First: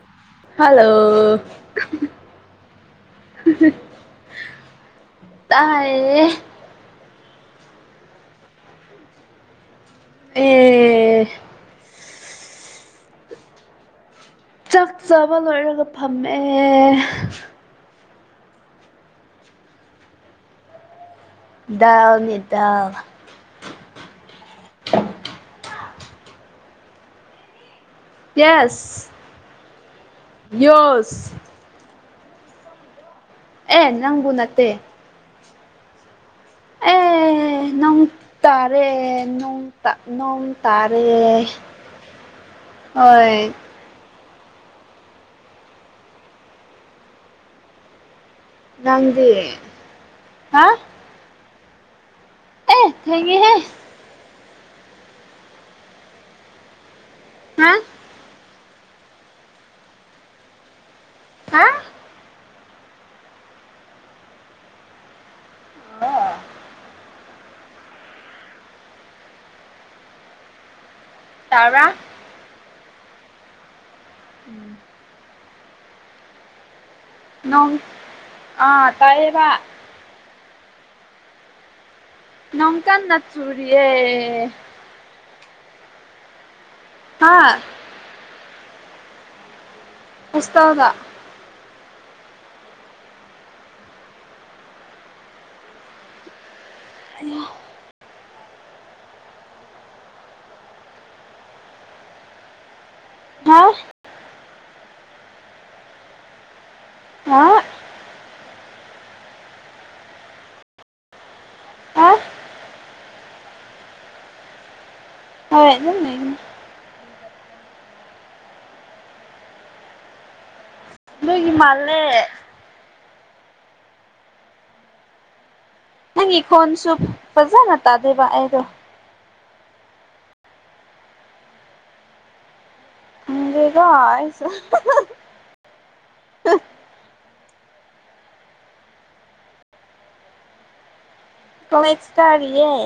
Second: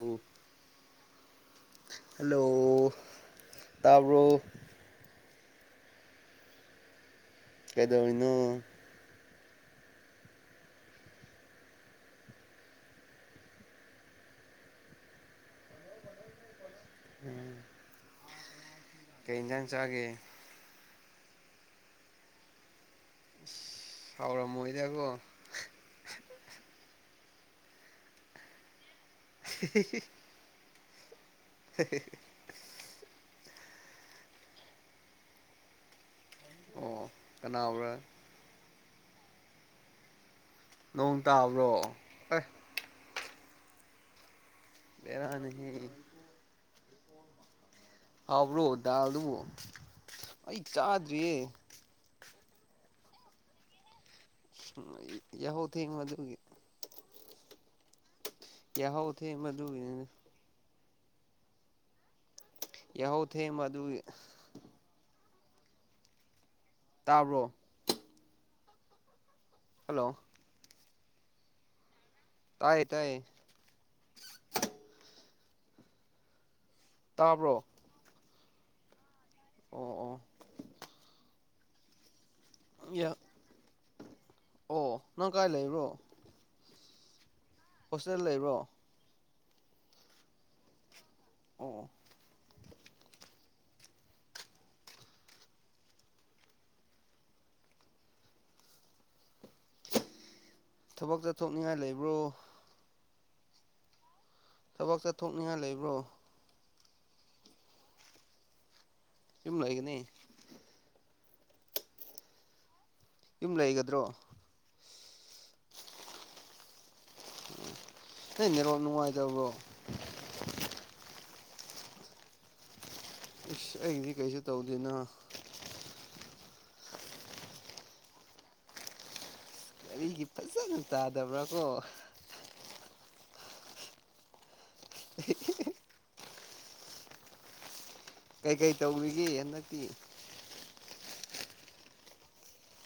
ꯎꯝ hello ꯇꯥꯔꯕꯣ ꯇꯌꯦ ꯀꯩꯗꯧꯅꯣ ꯑꯦ ꯆꯥꯛ ꯆꯥꯕ ꯂꯣꯏꯔꯒ ꯐꯝꯃꯦ ꯀꯩ ꯌꯦꯟꯖꯥꯡ ꯆꯥꯒꯦ ꯗꯥꯎꯅꯤꯗꯥ ꯍꯥꯎꯔ ꯃꯣꯏꯗꯕꯣ ꯌꯦꯁ [unintelligible] ꯌꯦꯁ [unintelligible] ꯑꯦ ꯅꯪꯒꯨꯅꯠꯇꯦ ꯑꯣ ꯀꯅꯥꯕꯔꯥ ꯔ ꯅꯣꯡꯇꯥꯛ ꯅꯣꯡ ꯅꯣꯡ ꯇꯥꯔꯦ ꯇꯥꯕ꯭ꯔꯣ ꯑꯦ ꯍꯣꯏ ꯔꯅꯤꯍ ꯍꯥꯎꯕ꯭ꯔꯣ ꯅꯪꯗꯤ ꯗꯥꯜꯗꯨꯕꯨ ꯑꯩ ꯍꯥ ꯆꯥꯗ꯭ꯔꯤꯌꯦ ꯑꯦ ꯍꯒꯦ ꯍꯥꯦ ꯎ ꯌꯥꯎ ꯊꯦꯡ ꯃꯗꯨꯒꯤ ꯍꯥ ꯀ ꯑꯣ ꯊꯦ ꯃꯗꯨ ꯍꯥ ꯌꯥꯎ ꯊꯦ ꯃꯗꯨ ꯑꯣ ꯇꯥꯕ꯭ꯔꯣ ꯍꯂꯣ ꯇ꯭ꯔ ꯇꯥꯏꯌꯦ ꯇꯥꯏꯌꯦ ꯎꯝ ꯇꯥꯕ꯭ꯔꯣ ꯅꯣꯡ ꯑꯥ ꯇꯥꯏꯦꯕ ꯑꯣ ꯅꯣꯡꯀꯥꯟ ꯑꯣ ꯅꯆꯨꯔꯌꯦ ꯑꯣ ꯅꯪ ꯀꯥꯏ ꯂꯩꯕ꯭ꯔꯣ ꯍꯥ ꯍꯣꯁꯇꯦꯜ ꯂꯩꯕ꯭ꯔꯣ ꯑꯁꯇꯗ ꯑꯣ ꯍꯣ ꯊꯕꯛꯇ ꯊꯣꯛꯅꯤꯡꯉꯥꯏ ꯂꯩꯕ꯭ꯔꯣ ꯍꯥ ꯊꯕꯛ ꯆꯠꯊꯣꯛꯅꯤꯡꯉꯥꯏ ꯂꯩꯕ꯭ꯔꯣ ꯍꯥ ꯏꯝ ꯂꯒꯦ ꯅ ꯍꯥ ꯌꯨꯝ ꯂꯩꯒꯗ꯭ꯔꯣ ꯍꯣꯏ ꯑꯗꯨ ꯑꯗꯨꯝ ꯂꯩꯣꯏꯃꯦ ꯔꯣ ꯅꯅꯨꯡꯉꯥꯏꯗꯕꯣ ꯅꯣꯏꯒꯤ ꯃꯥꯜꯂꯦ ꯏꯁ ꯑꯩꯗꯤ ꯀꯩꯁꯨ ꯇꯧꯗꯦꯅ ꯀꯣꯟꯁꯨꯕ ꯐꯖꯥꯅ ꯇꯥꯗꯦꯕ ꯑꯦꯗꯣ ꯀꯒꯥꯔꯤꯒꯤ ꯐꯖꯅ ꯇꯥꯗꯕ꯭ꯔꯥ ꯀꯣ ꯦꯒꯁꯨ [unintelligible] ꯑ ꯀꯩꯀꯩ ꯇꯧꯔꯤꯒꯦ ꯍꯟꯗꯛꯇꯤ ꯃ ꯑꯦꯛꯁꯇ꯭ꯔꯥꯔꯦ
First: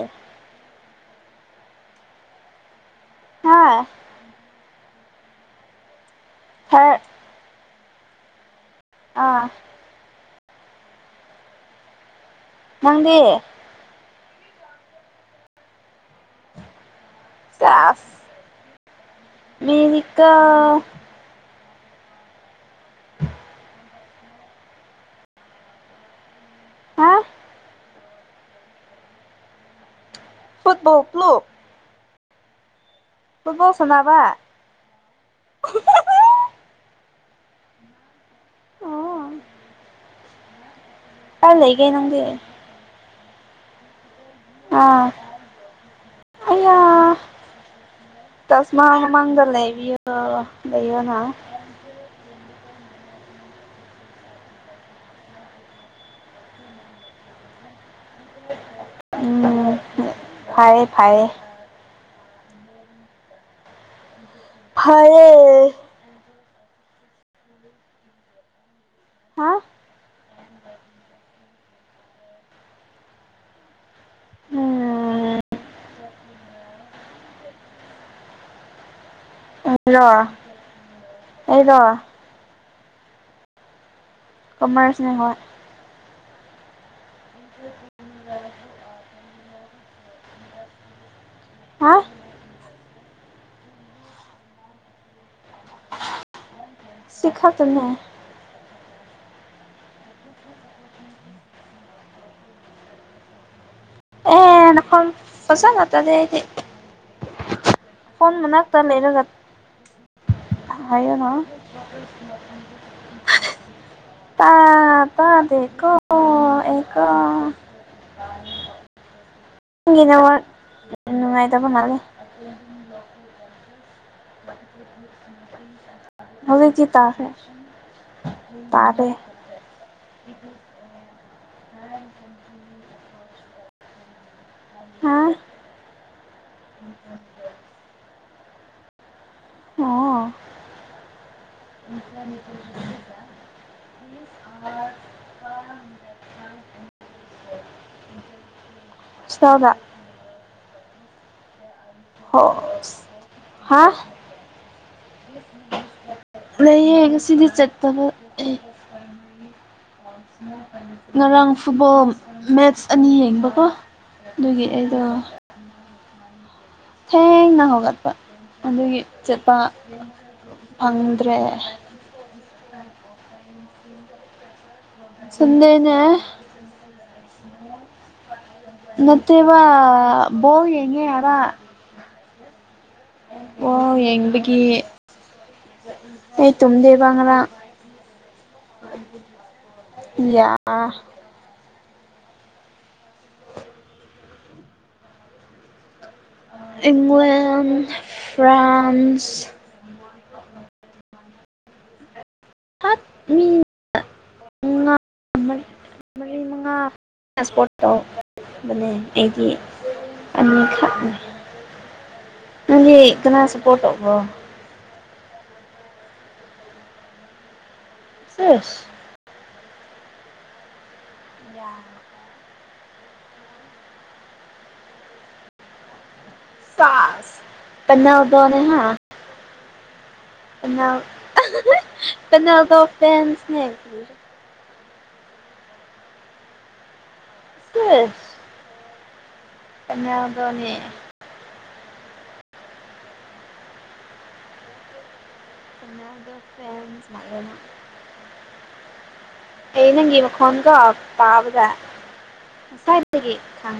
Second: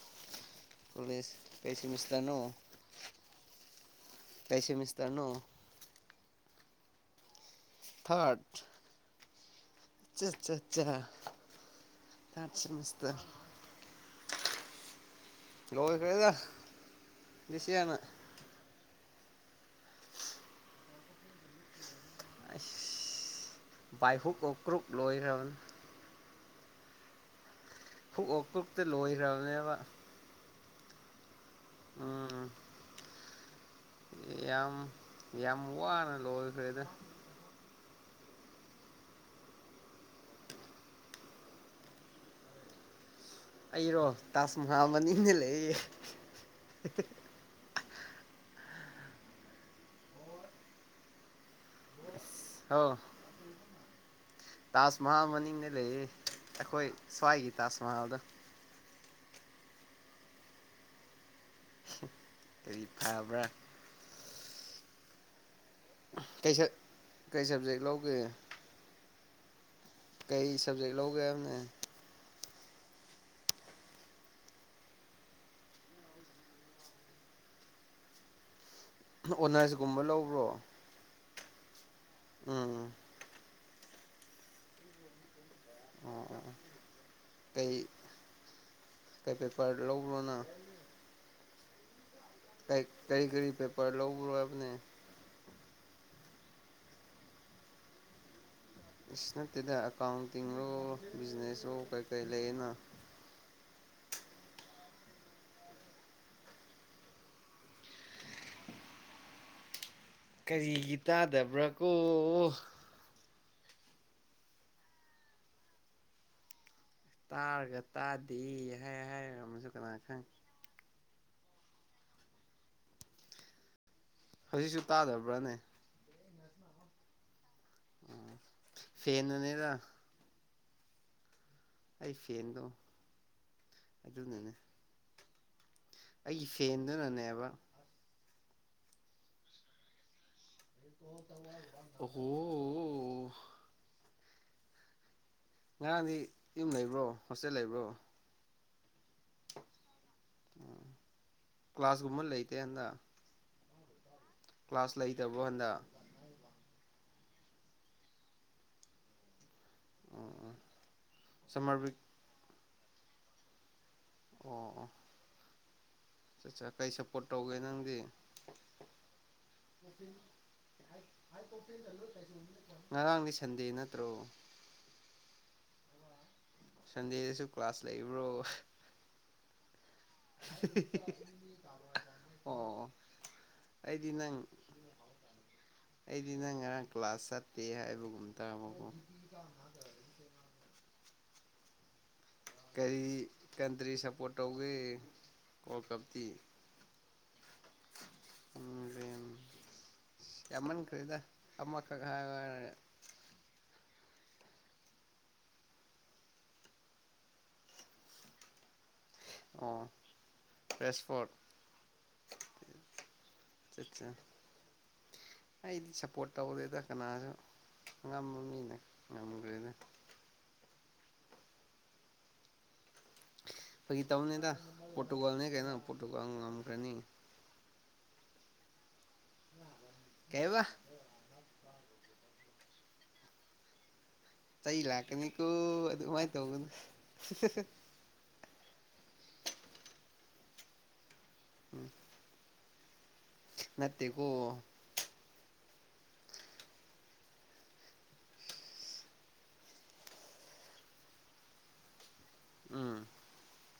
ꯄꯨꯂꯤꯁ ꯀꯩꯁꯤ ꯃꯤꯁꯇꯅꯨ ꯍꯣꯏ ꯇꯅꯣ ꯍꯥ ꯊꯥꯠ ꯑꯥ ꯆꯥ ꯑꯆꯥ ꯇꯠꯁꯇ ꯅꯪꯗꯤ ꯣꯕ ꯀꯩꯗ ꯗꯤꯁꯤꯅ ꯃꯤꯦꯅꯤꯀꯥ ꯑ ꯥꯏꯍꯨꯛ ꯑꯣꯀ꯭ꯔꯨꯛ ꯂꯣꯏꯈ꯭ꯔꯅꯤ ꯍꯥ ꯍꯨꯛ ꯑꯣꯛ ꯀꯛꯇ ꯂꯣꯏꯈ꯭ꯔꯕꯅꯦꯕ ꯐꯠ ꯥꯎꯛꯂꯣ ꯎꯝ ꯁꯥꯟꯅꯕ ꯌꯥꯝ ꯌꯥꯝ ꯋꯥꯅꯦ ꯂꯣ ꯐꯗ ꯑꯣ ꯀ ꯂꯩꯒꯦꯅꯗ ꯑꯩꯔꯣ ꯇꯥꯖ ꯃꯍꯜ ꯃꯅꯤꯡꯅ ꯂꯩꯌꯦ ꯇꯁ ꯃꯥ ꯃꯥꯡꯥꯡꯂ ꯂꯩꯌꯅ ꯑꯥꯎ ꯇꯥꯖ ꯃꯍꯜ ꯃꯅꯤꯡꯅꯦ ꯂꯩꯌꯦ ꯑꯩꯈꯣꯏ ꯁ꯭ꯋꯥꯏꯒꯤ ꯇꯥꯖ ꯃꯍꯜꯗ ꯐꯔꯌꯦꯦ ꯐꯔꯌꯦꯦ ꯀꯔꯤ ꯐꯥꯕ꯭ꯔꯥ ꯐꯔꯦ ꯀꯩ ꯁ ꯀꯩ ꯁꯕꯖꯦꯛ ꯂꯧꯒꯦ ꯍꯥ ꯀꯩ ꯁꯕꯖꯦꯛ ꯂꯧꯧꯒꯦ ꯑꯅꯦ ꯎꯝ ꯑꯣꯅꯔꯁꯀꯨꯝꯕ ꯂꯧꯕ꯭ꯔꯣ ꯑꯩꯗꯣ ꯎꯝ ꯀꯃꯔꯁꯅꯦ ꯍꯣꯣꯏ ꯑꯣ ꯀꯩ ꯀꯩ ꯄꯦꯄꯔ ꯂꯧꯕ꯭ꯔꯣꯅ ꯍꯥ ꯀ ꯀꯔꯤ ꯀꯔꯤ ꯄꯦꯄꯔ ꯂꯧꯧꯕꯣ ꯌꯥꯝ ꯁꯤꯤꯈꯛꯅ ꯑ ꯅꯠꯇꯦꯗ ꯑꯦꯀꯥꯎꯟꯇꯤꯡꯔꯣ ꯕꯤꯖꯤꯅꯦꯁꯂꯣ ꯀꯩꯀꯔꯤ ꯂꯩꯌꯦꯅ ꯍ ꯅꯈꯣ ꯐꯁꯅ ꯇꯗ ꯐꯣꯟ ꯃꯅꯥꯛ ꯇ ꯂꯩꯦꯔ ꯉ ꯀꯔꯤꯒꯤ ꯍꯥꯏꯗꯅꯥ ꯇꯥꯗꯕ꯭ꯔꯥ ꯀꯣ ꯇꯥ ꯇ ꯗꯣ ꯇꯥꯔꯒ ꯇꯥꯗꯤ ꯍꯥꯏ ꯍꯥꯏ ꯒꯤꯗ ꯅꯨꯡꯉꯥꯏ ꯇꯥꯕꯅꯂꯦ ꯍꯧꯖꯤꯛꯁꯨ ꯇꯥꯗꯕ꯭ꯔꯥꯅꯦ ꯍꯧꯖꯤꯛ ꯆ ꯇꯁꯦ ꯎ ꯐꯦꯟ ꯑꯅꯦꯔ ꯑꯩ ꯐꯦꯟꯗꯣ ꯑꯗꯨꯅꯅꯦ ꯍꯥ ꯑꯩꯒꯤ ꯐꯦꯟꯗꯨꯅꯅꯦꯕ ꯑꯣ ꯑꯣ ꯉꯔꯥꯡꯗꯤ ꯌꯨꯝ ꯂꯩꯕ꯭ꯔꯣ ꯍꯣꯁꯇꯦꯜ ꯂꯩꯕ꯭ꯔꯣ ꯁꯣꯉ ꯎꯝ ꯀ꯭ꯂꯥꯁꯀꯨꯝꯕ ꯂꯩꯇꯦ ꯍꯟꯗ ꯍꯥꯥ ꯀ꯭ꯂꯥꯁ ꯂꯩꯇꯕ꯭ꯔꯣ ꯍꯟꯗ ꯂꯩꯌꯦ ꯉꯁꯤꯗꯤ ꯆꯠꯇꯕ ꯑꯣ ꯑꯣ ꯉꯔꯥꯡ ꯁꯝꯃꯔ ꯕ꯭ꯔꯤꯛ ꯐꯨꯠꯕꯣꯜ ꯃꯦꯠꯁ ꯑꯅꯤ ꯌꯦꯡꯕꯀꯣ ꯑꯣ ꯑꯗꯨꯒꯤ ꯑꯣ ꯑꯩꯗꯣ ꯑꯠꯆꯥ ꯑꯠꯆꯥ ꯀꯩ ꯍꯦ ꯁꯞꯄꯣꯔꯠ ꯇꯧꯒꯦ ꯅꯪꯗꯤ ꯅꯅꯥꯍꯒꯗꯄ ꯑꯗꯨꯗꯒꯤ ꯆꯠꯄ ꯐꯪꯗ꯭ꯔꯦ ꯉꯔꯥꯡꯗꯤ ꯁꯟꯗꯦ ꯅꯠꯇ꯭ꯔꯣ ꯆꯗꯦꯅꯦ ꯁꯟꯗꯦꯗꯁꯨ ꯀ꯭ꯂꯥꯁ ꯂꯩꯕ꯭ꯔꯣ ꯅꯠꯇꯦꯕ ꯣ ꯌꯦꯉꯦ ꯌꯥꯔ ꯑꯣ ꯑꯣ ꯑꯩꯗꯤ ꯅꯪ ꯌꯦꯡꯕꯒꯤ ꯑꯩꯗꯤ ꯑꯩ ꯅꯪ ꯉꯔꯥꯡ ꯇꯨꯝꯗꯦꯕ ꯀ꯭ꯂꯥꯁ ꯉꯔꯥꯡ ꯆꯠꯇꯦ ꯍꯥꯏꯕꯒꯨꯝ ꯇꯥꯕꯕꯨꯣ ꯌꯥ ꯀꯔꯤ ꯀꯟꯇ꯭ꯔꯤ ꯁꯞꯄꯣꯔꯠ ꯇꯧꯒꯦ ꯋꯥꯔꯜ ꯀꯞꯇꯤ ꯏꯪꯂꯂꯦꯟ ꯐ꯭ꯔꯥꯟꯁ ꯑꯃꯟ ꯀꯔꯤꯗ ꯑꯃ ꯀ ꯈ ꯐꯠ ꯃꯤ ꯃꯩ ꯃꯉꯥ ꯇ꯭ꯔꯥꯟꯄꯣꯔꯠꯣ ꯕꯅꯦ ꯑꯩꯗꯤ ꯑꯣ ꯑꯅꯤꯈꯛꯅꯦ ꯔꯦꯁꯐꯣꯔꯠ ꯃ ꯂꯩꯛ ꯀ ꯁꯄꯣꯔꯠꯣ ꯆꯠꯁꯦ ꯀ ꯑꯩꯗꯤ ꯁꯞꯄꯣꯔꯠ ꯇꯧꯔꯦꯗ ꯀꯅꯥꯁꯨ ꯉꯝꯕ ꯃꯤꯅ ꯁꯦꯁ ꯉꯝꯈ꯭ꯔꯦꯗ ꯌꯥꯏ ꯐꯒꯤ ꯇꯅꯦꯗ ꯄꯣꯇꯣꯒꯣꯜꯅꯦ ꯀꯩꯅ ꯄꯣꯣ ꯁꯥꯥꯁ ꯄꯅꯗꯅꯦ ꯍꯥ ꯀꯩꯕ ꯅꯗ ꯐꯁꯅꯦ ꯆꯩ ꯂꯥꯛꯀꯅꯤꯀꯣ ꯑꯗꯨꯃꯥꯏꯅ ꯇꯧꯒꯅ ꯀ ꯣꯅꯤ ꯎꯝ ꯅꯠꯇꯦ ꯀꯣ ꯗ ꯐꯦꯟꯁ ꯃꯥꯒꯦꯅ ꯑꯩ ꯅꯪꯒꯤ ꯃꯈꯣꯟꯣꯟꯒꯣ ꯄꯥꯕꯗ ꯎꯝ ꯉꯁꯥꯏ ꯂꯩ ꯈ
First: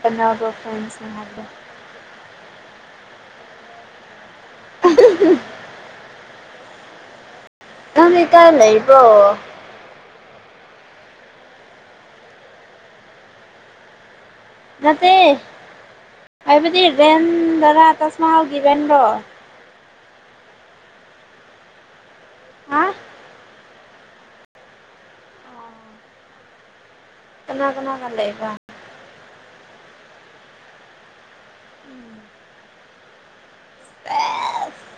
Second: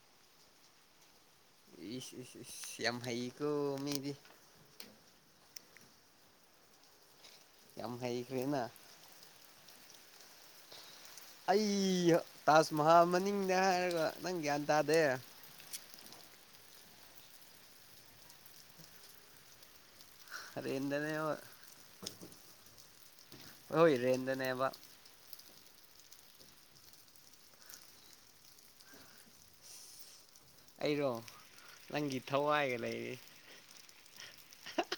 ꯀꯩꯅ ꯐ꯭ꯔꯦꯟꯁꯤꯡꯔꯗ ꯏ ꯏ ꯍꯩ ꯀꯣ ꯃꯤꯗꯤ [unintelligible] ꯌꯥꯝ ꯑ ꯏ ꯀ ꯍꯩꯈ꯭ꯔꯦꯅ ꯂꯩ ꯏꯕ ꯑꯩ ꯇꯥꯖ ꯃꯍꯜ ꯃꯅꯤꯡꯅꯦ ꯍꯥꯏꯔꯒ ꯅꯪ ꯒ꯭ꯌꯥꯟ ꯇꯥꯗꯦ ꯅꯠꯇꯦ ꯍꯥꯏꯕꯗꯤ ꯔꯦꯟꯗꯔꯥ ꯇꯥꯖ ꯃꯍꯍꯜꯒꯤ ꯏꯚꯦꯟꯔꯣ ꯔꯦꯟꯗꯅꯦ ꯑꯣ ꯑ ꯍꯣꯏ ꯏ ꯔꯦꯟꯗꯅꯦꯕ ꯀꯅꯥ ꯀꯅꯥ ꯐ ꯂꯩꯀ ꯑꯩꯔꯣ ꯅꯪꯒꯤ ꯊꯋꯥꯏꯒ ꯂꯩꯔꯤ ꯁꯦꯁ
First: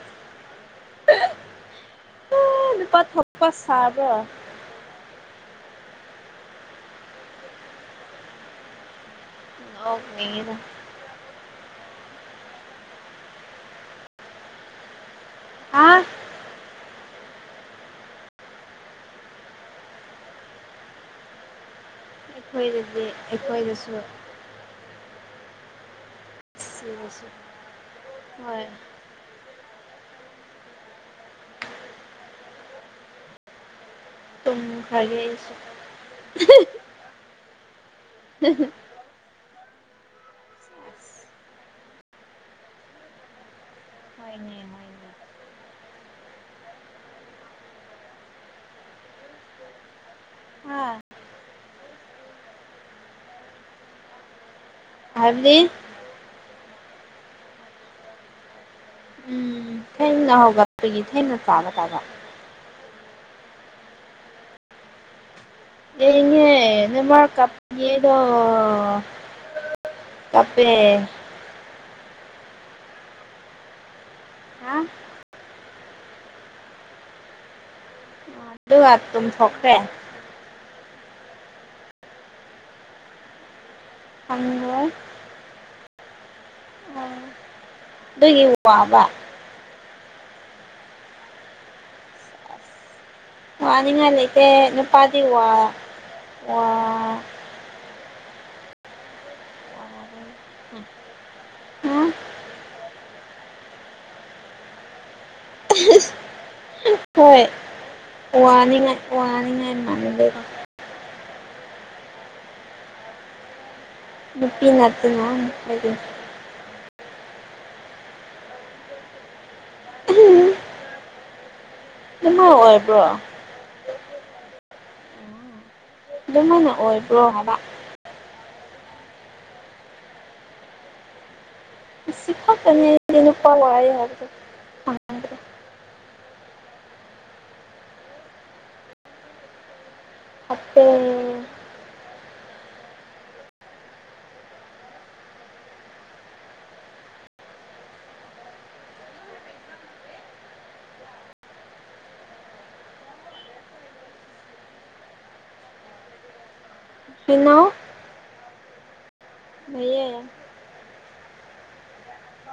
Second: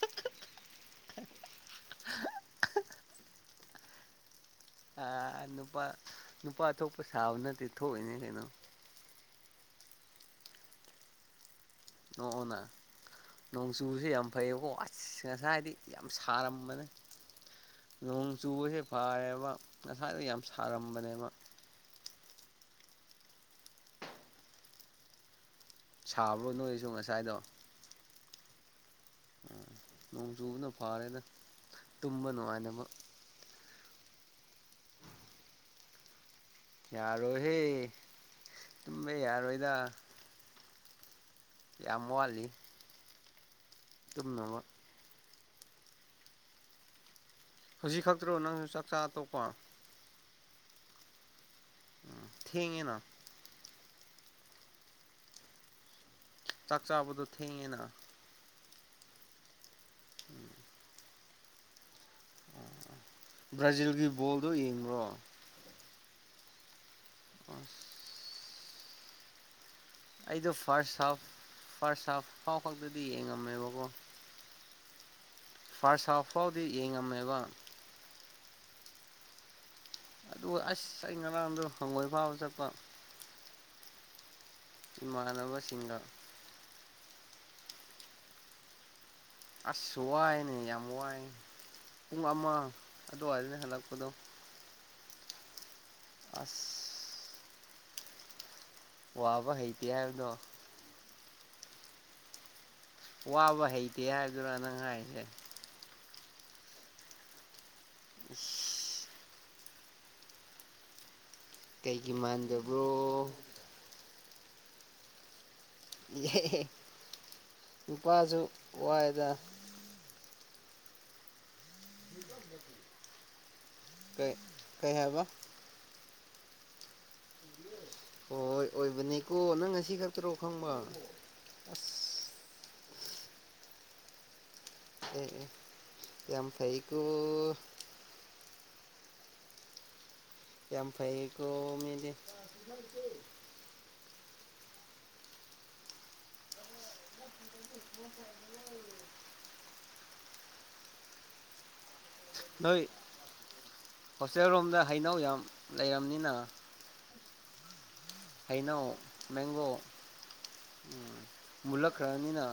[unintelligible] ꯑꯗꯨꯄꯥ ꯊꯄ ꯁꯥꯕ ꯑ ꯅꯨꯄꯥ ꯅꯨꯄꯥ ꯊꯣꯛꯄ ꯁꯥꯕ ꯅꯠꯇꯦ ꯊꯣꯛꯏꯅꯦ ꯀꯩꯅꯣ ꯂꯒꯅꯤꯔ ꯅꯅ ꯅꯣꯡꯆꯨꯁꯨ ꯌꯥꯝ ꯐꯩꯌꯦꯀ ꯑꯁ ꯉꯁꯥꯏ ꯍꯥꯏꯗꯤ ꯍꯥ ꯌꯥꯝ ꯁꯥꯔꯝꯕꯅꯤ ꯅꯣꯡ ꯆꯨꯕꯁꯦ ꯐꯥꯏꯌꯦꯕ ꯉꯁꯥꯏꯗ ꯌꯥꯝ ꯁꯥꯔꯝꯕꯅꯦꯕ ꯑꯩꯈꯣꯏꯗꯗꯤꯦ ꯑꯩꯈꯣꯏꯗꯁꯨꯣ ꯁꯥꯕ꯭ꯔꯣ ꯅꯣꯏꯁꯨ ꯉꯁꯥꯏꯗꯣ ꯍꯣꯏ ꯎꯝ ꯅꯣꯡ ꯆꯨꯕꯅ ꯐꯥꯔꯦꯅ ꯇꯨꯝꯕ ꯅꯨꯡꯉꯥꯏꯃꯛ ꯑꯗꯨꯝ ꯐꯔꯦ ꯑꯩꯁꯨ ꯌꯥꯔꯣꯏꯍꯦ ꯇꯃꯦ ꯌꯥꯔꯣꯏꯗ ꯌꯥꯝꯃꯣꯂꯤ ꯍꯣꯏꯅꯦ ꯇꯝꯅꯅꯕ ꯍꯣꯏꯅꯦ ꯍꯧꯖꯤꯛ ꯈꯛꯇ꯭ꯔꯣ ꯅꯪꯁꯨ ꯆꯥꯛ ꯆꯥ ꯑꯇꯣꯞꯄ ꯍꯥ ꯎꯝ ꯊꯦꯡꯉꯦꯅ ꯍꯥꯏꯕꯗꯤ ꯆꯥꯛ ꯆꯥꯕꯗꯣ ꯊꯦꯡꯉꯦꯅ ꯎꯝ ꯊꯦꯡꯅ ꯍꯧꯕ ꯑꯩꯈꯣꯏꯒꯤ ꯊꯦꯡꯅ ꯆꯥꯕ ꯇꯥꯕ ꯕ꯭ꯔꯥꯖꯤꯜꯒꯤ ꯕꯣꯜꯗꯣ ꯌꯦꯡꯕ꯭ꯔꯣ ꯑꯦꯉꯦ ꯅ ꯃꯥ ꯀ ꯌꯦꯗꯣ ꯑꯩꯗꯣ ꯐꯥꯔꯁ ꯍꯥꯐ ꯐꯥꯔꯁ ꯍꯥꯐ ꯍꯥꯎ ꯈꯛꯇꯗꯤ ꯌꯦꯡꯉꯝꯃꯦꯕꯀꯣ ꯍꯥ ꯐꯥꯔꯁ ꯍꯥꯐ ꯐꯥꯎꯗꯤ ꯌꯦꯡꯉꯝꯃꯦꯕ ꯗꯨ ꯑ ꯇꯝ ꯊꯈ꯭ꯔꯦ ꯑꯗꯨ ꯑꯁ ꯑꯩ ꯉꯔꯥꯡꯗꯣ ꯍꯪꯒꯣꯏ ꯐꯥꯎꯕ ꯆꯠꯄ ꯑꯪꯉꯣꯢ ꯆꯅ ꯑꯗꯨꯒꯤ ꯋꯥꯕ ꯑꯁ ꯋꯥꯏꯅꯦ ꯌꯥꯝ ꯋꯥꯏ ꯄꯨꯡ ꯑꯃ ꯑꯗꯨꯋꯥꯏꯗꯅ ꯋꯥ ꯍꯜꯂꯛꯄꯗꯣ ꯅꯤꯡꯉ ꯂꯩꯀꯦ ꯅꯨꯄꯥꯗꯤ ꯋꯥ ꯋꯥ ꯑꯁ ꯋꯥꯕ ꯍꯩꯇ ꯌꯥꯕꯗꯣ ꯎꯝ ꯋꯥꯕ ꯍꯩꯇꯦ ꯍꯥꯏꯗꯨꯅ ꯅꯪ ꯍꯥꯏꯁꯦ ꯍꯣꯏ ꯋꯥꯅꯤꯡꯉꯥꯏ ꯏꯁ ꯋꯥꯅꯤꯡꯉꯥꯏ ꯃꯥꯡꯗ ꯀꯩꯒꯤ ꯃꯥꯟꯗꯕ꯭ꯔꯣ ꯅꯨꯄꯤ ꯉꯠꯇꯅ ꯌꯥꯏ ꯅꯨꯄꯥꯁꯨ ꯋꯥꯏꯗ ꯀꯩꯅꯣ ꯑꯣꯏꯕ꯭ꯔꯣ ꯀꯩ ꯀꯩ ꯍꯥꯏꯕ ꯑꯗꯨꯃꯥꯏꯅ ꯑꯣꯏꯕ꯭ꯔꯣ ꯍꯥꯏꯕ ꯍꯣꯏ ꯍꯣꯏ ꯑꯣꯏꯕꯅꯤꯀꯣ ꯅꯪ ꯉꯁꯤ ꯈꯛꯇꯔꯣ ꯈꯪꯕ ꯑꯁ ꯁꯤ ꯐꯛꯇꯅꯦ ꯅꯨꯄꯥ ꯋꯥꯢꯌꯦ ꯍꯥꯏꯕꯗꯨ ꯑꯦ ꯌꯥꯝ ꯐꯩꯀꯣ ꯐꯠꯇꯦ ꯌꯥꯝ ꯐꯩꯀꯣ ꯃꯤꯗꯤ ꯅꯣꯏ ꯍꯣꯁꯇꯦꯜ ꯔꯣꯝꯗ ꯍꯩꯅꯧ ꯌꯥꯝ ꯂꯩꯔꯝꯅꯤꯅ ꯏꯩꯅꯧ ꯑꯩꯅꯧ ꯃꯩꯌꯦ ꯎꯝ ꯃꯂꯛ ꯈꯔꯅꯤꯅ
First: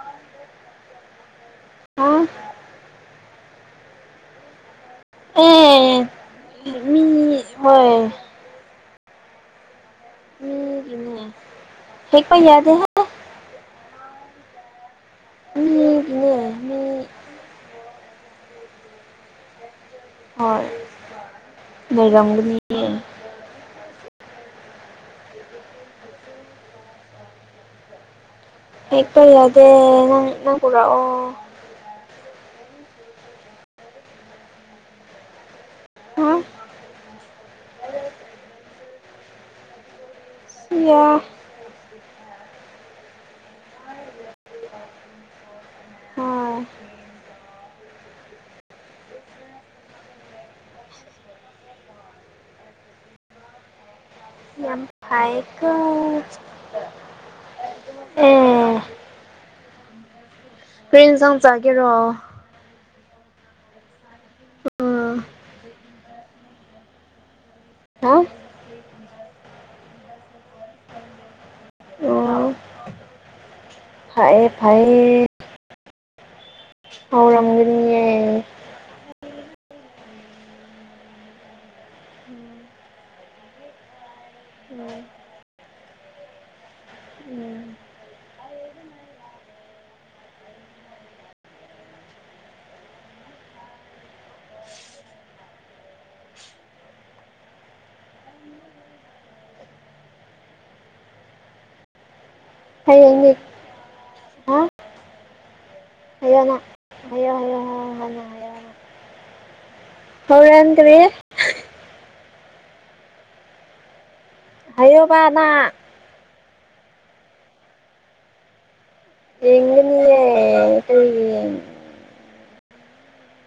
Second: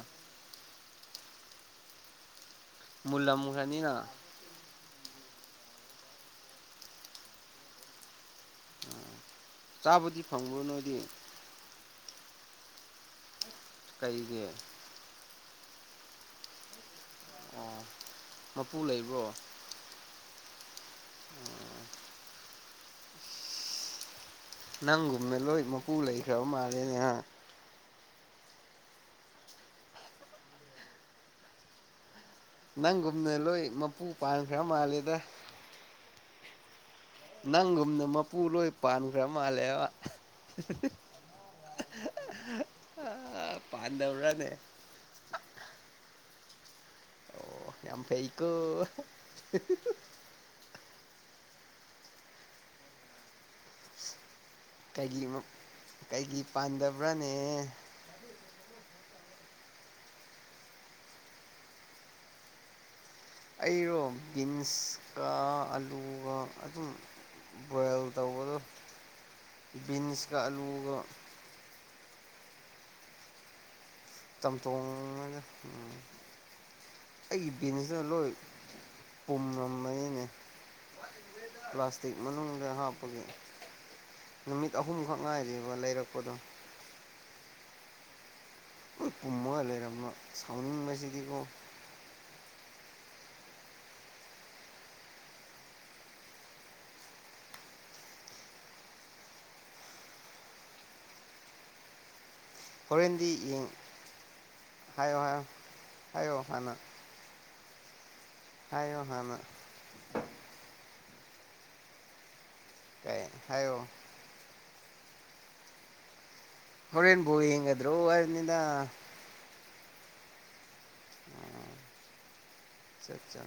ꯍꯥ ꯃꯨꯜꯂꯝꯒꯅꯤꯅ ꯑꯦ ꯃꯤ ꯍꯣꯏ ꯑ ꯆꯥꯕꯨꯗꯤ ꯐꯪꯕ꯭ꯔꯣ ꯅꯣꯢꯗꯤ ꯍꯦꯛ ꯄ ꯌꯥꯗꯦꯍꯦ ꯀꯩꯒꯤ ꯃꯤꯒꯤꯅꯦ ꯃꯤ ꯑꯣ ꯃꯄꯨ ꯂꯩꯕ꯭ꯔꯣ ꯍꯣꯏ ꯂꯩꯔꯝꯒꯅꯤꯌꯦ ꯅꯪꯒꯨꯝꯅ ꯂꯣꯏ ꯃꯄꯨ ꯂꯩꯈ꯭ꯔꯕ ꯃꯥꯜꯂꯦꯅꯦꯍ ꯍꯦꯛꯄ ꯌꯥꯗꯦ ꯅꯪ ꯅꯪ ꯄꯨꯔꯛꯑꯣ ꯅꯪꯒꯨꯝꯅ ꯂꯣꯏ ꯃꯄꯨ ꯄꯥꯟꯈ꯭ꯔ ꯃꯥꯜꯂꯦꯗ ꯍꯥ ꯅꯪꯒꯨꯝꯅ ꯃꯄꯨ ꯂꯣꯏ ꯄꯥꯟꯈ꯭ꯔ ꯃꯥꯜꯂꯦꯕ ꯌꯥ ꯑ ꯄꯥꯟꯗꯧꯔꯅꯦ ꯍꯣꯏ ꯑꯣ ꯌꯥꯝ ꯐꯍꯤꯀꯣ ꯀꯩꯒꯤ ꯍꯥꯏ ꯀꯩꯒꯤ ꯄꯥꯟꯗꯕ꯭ꯔꯥꯅꯦ ꯑꯦ ꯀ꯭ꯔꯤ ꯢꯟꯖꯥꯡ ꯆꯒꯦꯔꯣ ꯑꯩꯔꯣ ꯎꯝ ꯕꯤꯟꯁꯀ ꯑꯂꯨꯒ ꯑꯗꯨꯝ ꯕꯣꯏꯜ ꯍꯥ ꯇꯧꯕꯗꯣ ꯕꯤꯟꯁꯀ ꯑꯂꯨꯒ ꯐꯥꯏꯑꯦ ꯐꯌꯦ ꯎꯝ ꯑꯔꯪꯅꯤ ꯄꯨꯝꯝ ꯃꯔꯤꯅꯦ ꯄ꯭ꯂꯥꯁꯇꯤꯛ ꯃꯅꯨꯡꯗ ꯍꯥꯞꯄꯒꯤ ꯅꯨꯃꯤꯠ ꯑꯍꯨꯝꯈꯛ ꯉꯥꯏꯔꯤꯕ ꯂꯩꯔꯛꯄꯗꯣ ꯄꯨꯝꯃꯒ ꯂꯩꯔꯝꯕ ꯁꯥꯎꯅꯤꯡꯕꯁꯤꯗꯤꯀꯣ ꯍꯣꯔꯦꯟꯗꯤ ꯍꯌꯦꯡꯗꯤ ꯌꯦꯡ ꯍꯥ ꯍꯥꯏꯌꯣ ꯍꯥꯏ ꯍꯥꯏꯌꯣ ꯅꯪ ꯍꯥꯟꯅ ꯍꯥꯏꯌꯣ ꯍꯥꯏꯌꯣ ꯍꯥꯏꯌꯣ ꯍꯥꯏꯣ ꯍꯅ ꯍꯧꯔꯗꯔꯤ ꯀ ꯍꯥꯏꯣ ꯍꯥꯏꯌꯕꯅꯅꯥ ꯃꯔꯦꯟ ꯕꯨ ꯍꯉꯗꯣ ꯑꯅꯗ ꯌꯦꯡꯒꯅꯤꯌꯦ ꯀꯔꯤ ꯌꯦꯡ ꯑ ꯆꯥ